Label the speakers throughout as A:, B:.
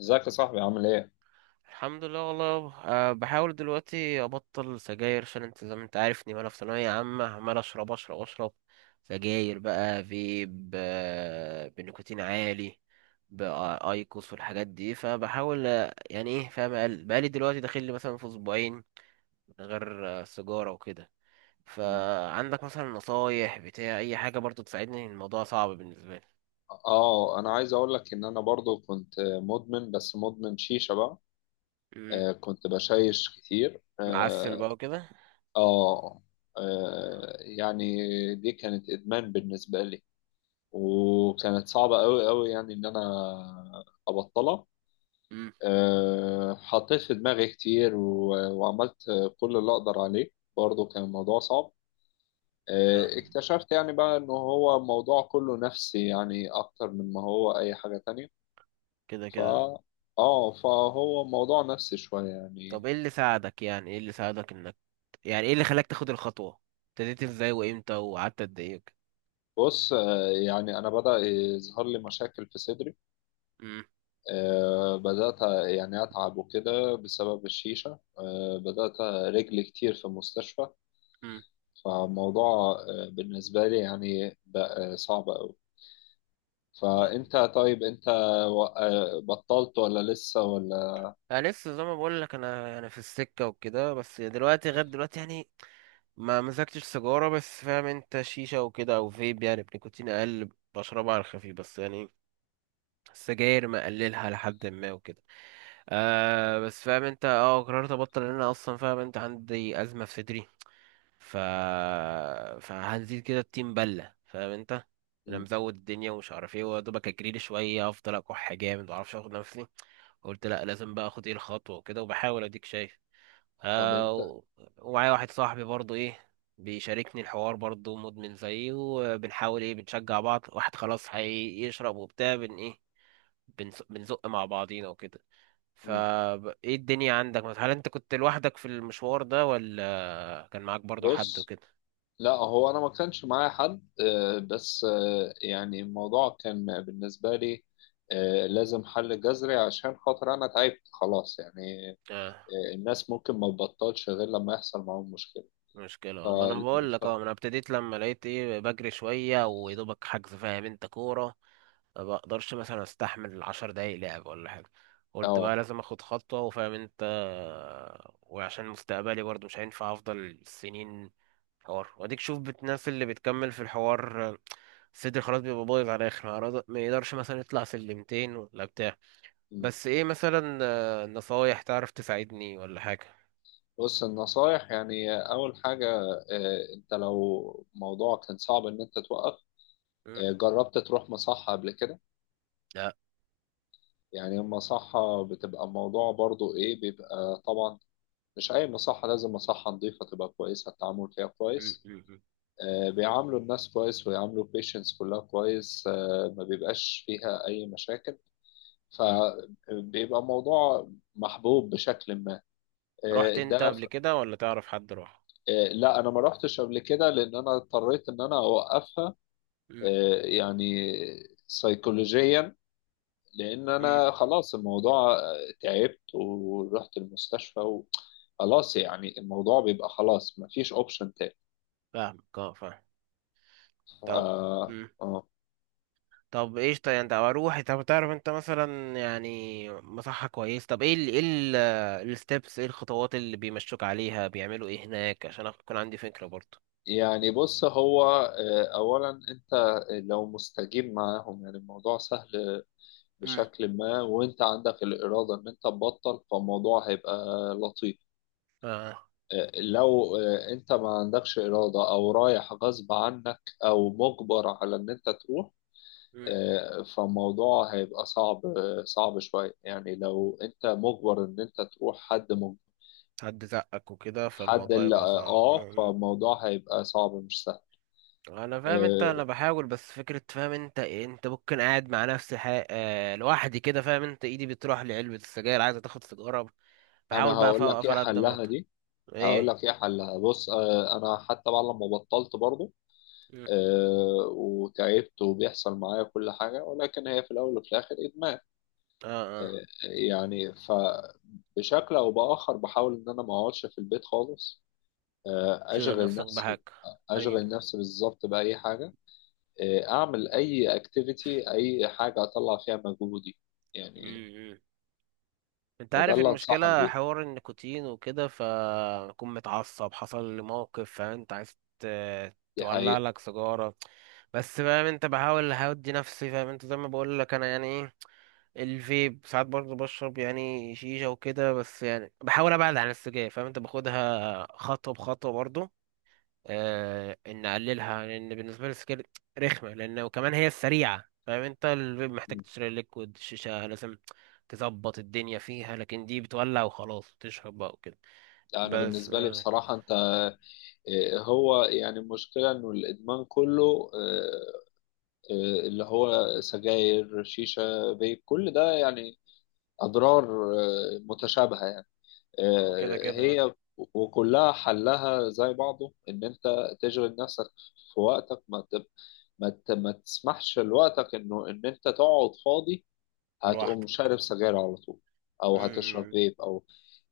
A: ازيك يا صاحبي عامل ايه؟
B: الحمد لله والله. بحاول دلوقتي ابطل سجاير عشان انت زي ما انت عارفني، وانا في ثانويه عامه عمال اشرب اشرب اشرب سجاير. بقى فيب بنيكوتين عالي بايكوس والحاجات دي. فبحاول يعني ايه فاهم بقالي دلوقتي داخل لي مثلا في اسبوعين من غير سيجاره وكده. فعندك مثلا نصايح بتاع اي حاجه برضو تساعدني؟ الموضوع صعب بالنسبه لي.
A: اه انا عايز اقول لك ان انا برضو كنت مدمن، بس مدمن شيشة بقى.
B: مم.
A: كنت بشيش كتير
B: معسل
A: اه,
B: بقى وكده.
A: آه يعني دي كانت ادمان بالنسبة لي، وكانت صعبة قوي قوي يعني ان انا ابطلها.
B: مم.
A: حطيت في دماغي كتير، و- وعملت كل اللي اقدر عليه. برضو كان الموضوع صعب.
B: اه
A: اكتشفت يعني بقى انه هو الموضوع كله نفسي، يعني اكتر من ما هو اي حاجة تانية.
B: كده
A: ف
B: كده.
A: اه فهو موضوع نفسي شوية يعني.
B: طب ايه اللي ساعدك، يعني ايه اللي ساعدك انك، يعني ايه اللي خلاك تاخد الخطوة؟ ابتديت ازاي وامتى وقعدت قد ايه وكده؟
A: بص، يعني انا بدأ يظهر لي مشاكل في صدري.
B: امم.
A: بدأت يعني اتعب وكده بسبب الشيشة. بدأت رجلي كتير في المستشفى.
B: امم.
A: فالموضوع بالنسبة لي يعني بقى صعب أوي. طيب انت بطلت ولا لسه ولا؟
B: انا لسه زي ما بقول لك، انا في السكة وكده بس دلوقتي غير دلوقتي يعني. ما مسكتش سيجارة بس فاهم انت شيشة وكده او فيب يعني بنيكوتين اقل، بشربها على الخفيف بس يعني. السجاير مقللها لحد ما وكده. آه بس فاهم انت اه قررت ابطل لان انا اصلا فاهم انت عندي ازمة في صدري. ف فهنزيد كده التيم بله فاهم انت. انا
A: مم.
B: مزود الدنيا ومش عارف ايه ودوبك اجريلي شويه افضل اكح جامد معرفش اخد نفسي. قلت لا، لازم بقى اخد ايه الخطوه وكده، وبحاول اديك شايف.
A: طب
B: آه
A: انت،
B: و- ومعايا واحد صاحبي برضو ايه، بيشاركني الحوار برضو مدمن زيي، وبنحاول ايه بنشجع بعض، واحد خلاص هيشرب وبتاع بن ايه، بنزق مع بعضينا وكده. فا ايه الدنيا عندك؟ هل انت كنت لوحدك في المشوار ده ولا كان معاك برضو حد
A: بص،
B: وكده؟
A: لا، هو انا ما كانش معايا حد. بس يعني الموضوع كان بالنسبه لي لازم حل جذري عشان خاطر انا تعبت خلاص يعني.
B: آه.
A: الناس ممكن ما تبطلش غير لما يحصل معاهم مشكله.
B: مشكلة،
A: ف...
B: اه، ما انا بقول
A: ف...
B: لك اه، ما انا ابتديت لما لقيت ايه بجري شوية ويدوبك حجز فاهم انت كورة. ما بقدرش مثلا استحمل عشر دقايق لعب ولا حاجة. قلت بقى
A: اه،
B: لازم اخد خطوة وفاهم انت. وعشان مستقبلي برضو مش هينفع افضل سنين حوار، واديك شوف الناس اللي بتكمل في الحوار صدري خلاص بيبقى بايظ على الاخر، ما يقدرش مثلا يطلع سلمتين ولا بتاع.
A: مم.
B: بس ايه مثلا نصايح تعرف تساعدني ولا حاجة؟
A: بص، النصايح يعني اول حاجه، انت لو موضوع كان صعب ان انت توقف،
B: مم.
A: جربت تروح مصحه قبل كده؟
B: لا.
A: يعني المصحة بتبقى موضوع برضو ايه بيبقى طبعا مش أي مصحة، لازم مصحة نظيفة تبقى كويسة، التعامل فيها
B: مم.
A: كويس،
B: مم.
A: بيعاملوا الناس كويس ويعاملوا البيشنتس كلها كويس. ما بيبقاش فيها أي مشاكل.
B: مم.
A: فبيبقى موضوع محبوب بشكل ما.
B: رحت انت
A: ده
B: قبل كده ولا تعرف حد راح؟
A: لا، أنا ما رحتش قبل كده لأن أنا اضطريت إن أنا أوقفها.
B: امم.
A: يعني سيكولوجيا، لأن
B: امم.
A: أنا خلاص الموضوع تعبت ورحت المستشفى. خلاص، يعني الموضوع بيبقى خلاص مفيش اوبشن تاني.
B: فاهمك اه فاهم. طب.
A: آه
B: امم.
A: آه
B: طب ايش طيب انت اروح، طب تعرف انت مثلا يعني مصحة كويس، طب ايه ال ايه ال الستبس، ايه الخطوات اللي بيمشوك عليها، بيعملوا ايه هناك عشان اكون عندي فكرة برضه؟
A: يعني بص هو أولا أنت لو مستجيب معاهم يعني الموضوع سهل
B: مم.
A: بشكل ما، وأنت عندك الإرادة إن أنت تبطل فالموضوع هيبقى لطيف.
B: اه.
A: لو أنت ما عندكش إرادة، أو رايح غصب عنك، أو مجبر على إن أنت تروح،
B: مم.
A: فالموضوع هيبقى صعب، صعب شوية يعني. لو أنت مجبر إن أنت تروح، حد مجبر،
B: حد زقك وكده
A: حد
B: فالموضوع
A: اللي
B: يبقى
A: آه
B: صعب
A: آه،
B: اه. مم.
A: فالموضوع هيبقى صعب مش سهل.
B: انا فاهم انت
A: آه،
B: انا بحاول بس فكرة فاهم انت إيه، انت ممكن قاعد مع نفسي حي... آه لوحدي كده فاهم انت ايدي بتروح لعلبة السجاير عايزة تاخد سيجارة.
A: انا
B: بحاول بقى
A: هقول لك
B: أفوقف
A: ايه
B: على قد ما
A: حلها
B: أقدر.
A: دي. هقول
B: إيه؟
A: لك ايه حلها بص، انا حتى بعد لما بطلت برضه
B: مم.
A: وتعبت وبيحصل معايا كل حاجه، ولكن هي في الاول وفي الاخر ادمان.
B: آه. آه
A: يعني فبشكل او باخر بحاول ان انا ما اقعدش في البيت خالص.
B: شغل
A: اشغل
B: نفسك بحاجة.
A: نفسي. اشغل
B: ايوه.
A: نفسي بالظبط باي حاجه. اعمل اي اكتيفيتي، اي حاجه اطلع فيها مجهودي يعني.
B: مم، مم. أنت
A: فده
B: عارف
A: اللي انصحك
B: المشكلة
A: بيه.
B: حوار النيكوتين وكده فأكون متعصب حصل لي موقف فأنت عايز
A: دي
B: تولع
A: حقيقه.
B: لك سيجارة. بس فاهم أنت بحاول هودي نفسي فاهم أنت زي ما بقول لك أنا يعني إيه. الفيب ساعات برضه بشرب يعني شيشة وكده بس يعني بحاول أبعد عن السجاير فاهم أنت باخدها خطوة بخطوة برضه. آه ان نقللها لان بالنسبه لي السجاير رخمه لان وكمان هي السريعه فاهم انت. الفيب محتاج
A: م.
B: تشتري ليكويد شيشه لازم تظبط الدنيا فيها، لكن دي بتولع وخلاص تشرب بقى وكده.
A: انا
B: بس
A: بالنسبه لي
B: آه.
A: بصراحه انت هو يعني المشكلة إنه الإدمان كله اللي هو سجاير شيشة فيب كل ده يعني أضرار متشابهة يعني.
B: ما هو كده كده.
A: هي وكلها حلها زي بعضه إن أنت تشغل نفسك في وقتك. ما تب... ما, ت... ما تسمحش لوقتك إنه إن أنت تقعد فاضي، هتقوم
B: والواحده.
A: شارب سجاير على طول، أو هتشرب
B: امم.
A: فيب.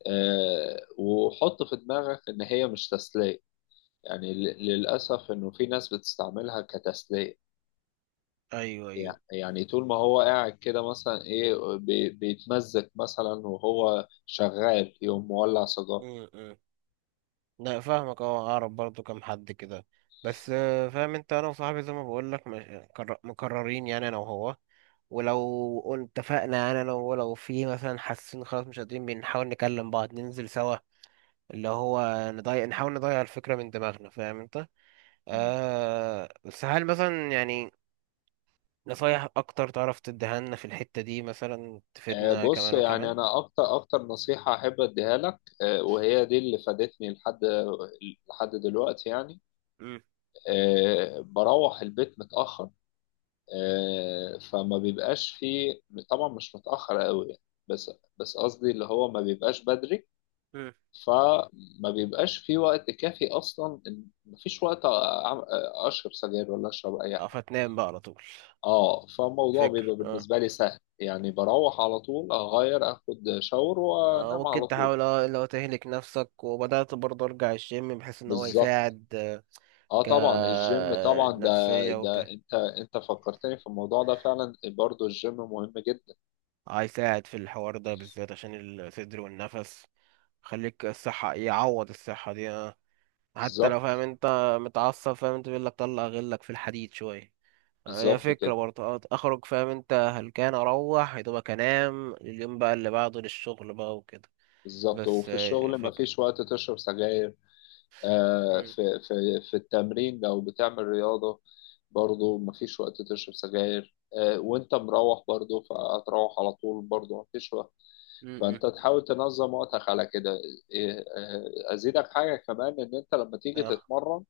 A: وحط في دماغك إن هي مش تسلية، يعني للأسف إنه في ناس بتستعملها كتسلية.
B: ايوه ايوه.
A: يعني طول ما هو قاعد كده مثلا إيه بيتمزج مثلا وهو شغال يقوم مولع سيجارة.
B: م. لا فاهمك اه، اعرف برضو كام حد كده. بس فاهم انت انا وصاحبي زي ما بقول لك مكررين، يعني انا وهو. ولو اتفقنا يعني انا وهو لو في مثلا حاسين خلاص مش قادرين بنحاول نكلم بعض ننزل سوا، اللي هو نضيع نحاول نضيع الفكرة من دماغنا فاهم انت.
A: مم.
B: آه بس هل مثلا يعني نصايح اكتر تعرف تديها لنا في الحتة دي مثلا تفيدنا
A: بص
B: كمان
A: يعني
B: وكمان؟
A: أنا أكتر أكتر نصيحة أحب أديها لك، وهي دي اللي فادتني لحد دلوقتي يعني.
B: امم.
A: بروح البيت متأخر، فما بيبقاش فيه، طبعا مش متأخر قوي يعني، بس بس قصدي اللي هو ما بيبقاش بدري،
B: امم.
A: فما بيبقاش في وقت كافي اصلا مفيش وقت اشرب سجاير ولا اشرب اي
B: اه
A: حاجه.
B: فتنام بقى على طول.
A: اه فالموضوع
B: فكر
A: بيبقى
B: آه.
A: بالنسبه لي سهل، يعني بروح على طول اغير، اخد شاور، وانام
B: ممكن
A: على طول.
B: تحاول اه لو تهلك نفسك وبدأت برضه ارجع الجيم بحيث ان هو
A: بالظبط.
B: يساعد
A: اه طبعا الجيم طبعا ده
B: كنفسية
A: ده
B: وبتاع.
A: انت فكرتني في الموضوع ده فعلا، برضو الجيم مهم جدا.
B: هيساعد في الحوار ده بالذات عشان الصدر والنفس، خليك الصحة يعوض الصحة دي آه. حتى لو فاهم
A: بالظبط.
B: انت متعصب فاهم انت بيقول لك طلع غلك في الحديد شوية. هي
A: بالظبط
B: فكرة
A: كده.
B: برضه، اخرج فاهم انت هلكان اروح يا دوبك انام اليوم بقى اللي بعده للشغل بقى وكده.
A: بالظبط،
B: بس
A: وفي الشغل
B: فكرة.
A: مفيش وقت تشرب سجاير،
B: مم.
A: في في التمرين لو بتعمل رياضة برضو مفيش وقت تشرب سجاير. وانت مروح برضو فهتروح على طول، برضو مفيش وقت.
B: مم.
A: فانت تحاول تنظم وقتك على كده. إيه، ازيدك حاجة كمان ان انت لما تيجي
B: اه.
A: تتمرن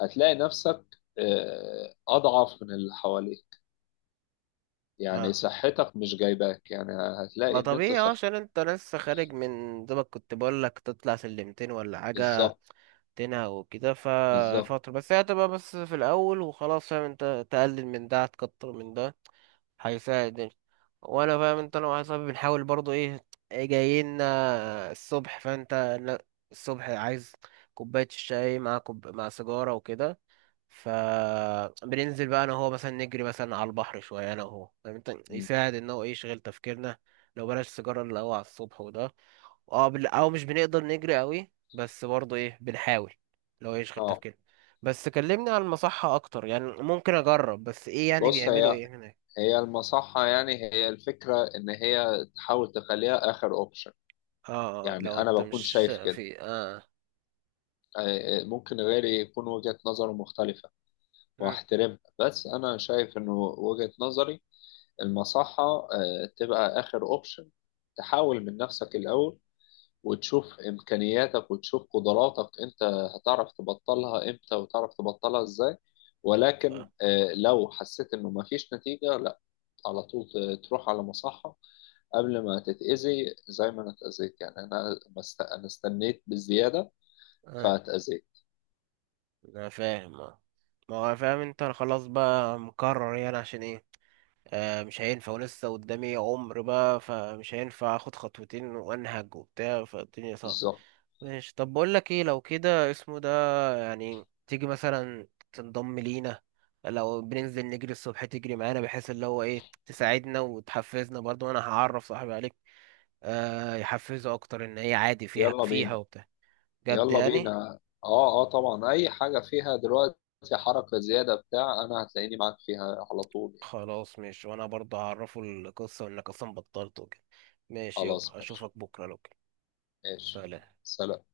A: هتلاقي نفسك اضعف من اللي حواليك، يعني
B: اه
A: صحتك مش جايباك، يعني
B: ما
A: هتلاقي ان انت
B: طبيعي اه
A: صح.
B: عشان انت لسه خارج من دوبك، كنت بقول لك تطلع سلمتين ولا حاجة.
A: بالظبط.
B: تنها وكده
A: بالظبط.
B: ففترة بس، هي هتبقى بس في الأول وخلاص فاهم انت، تقلل من ده هتكتر من ده هيساعد يعني. وانا فاهم انت انا وواحد صاحبي بنحاول برضو ايه، ايه جايين الصبح فانت. لا، الصبح عايز كوباية الشاي مع سيجارة وكده. فبننزل بقى انا وهو مثلا نجري مثلا على البحر شويه انا وهو فاهم انت،
A: م.
B: يساعد ان هو ايه يشغل تفكيرنا لو بلاش سيجاره اللي هو على الصبح وده. اه، او مش بنقدر نجري قوي بس برضه ايه بنحاول لو يشغل
A: اه،
B: تفكيرنا. بس كلمني عن المصحه اكتر، يعني ممكن اجرب بس ايه يعني
A: بص
B: بيعملوا
A: هي
B: ايه هناك؟
A: هي المصحة يعني، هي الفكرة إن هي تحاول تخليها آخر أوبشن.
B: اه.
A: يعني
B: لو
A: أنا
B: انت
A: بكون
B: مش
A: شايف كده.
B: في اه.
A: ممكن غيري يكون وجهة نظره مختلفة،
B: مم.
A: وأحترمها، بس أنا شايف إنه وجهة نظري المصحة تبقى آخر أوبشن. تحاول من نفسك الأول، وتشوف إمكانياتك، وتشوف قدراتك أنت. هتعرف تبطلها إمتى وتعرف تبطلها إزاي.
B: اه.
A: ولكن لو حسيت إنه مفيش نتيجة، لا، على طول تروح على مصحة، قبل ما تتأذي زي ما انا اتأذيت. يعني انا ما است- انا استنيت بالزيادة
B: اه.
A: فاتأذيت.
B: انا فاهم اه. ما هو فاهم انت أنا خلاص بقى مكرر يعني عشان ايه، مش هينفع ولسه قدامي عمر بقى فمش هينفع اخد خطوتين وانهج وبتاع، فالدنيا صعبة.
A: بالظبط.
B: ماشي. طب بقول لك ايه لو كده اسمه ده، يعني تيجي مثلا تنضم لينا، لو بننزل نجري الصبح تجري معانا بحيث اللي هو ايه تساعدنا وتحفزنا برضو. انا هعرف صاحبي عليك آه يحفزه اكتر ان هي عادي فيها
A: يلا
B: فيها
A: بينا.
B: وبتاع. جد
A: يلا
B: يعني.
A: بينا، اه، اه، طبعا اي حاجة فيها دلوقتي حركة زيادة بتاع انا هتلاقيني معاك فيها على طول يعني.
B: خلاص ماشي، وانا برضو هعرفه القصة وانك اصلا بطلت وكده. ماشي
A: خلاص
B: يابا،
A: ماشي.
B: اشوفك بكرة لو كده.
A: ماشي.
B: سلام.
A: سلام.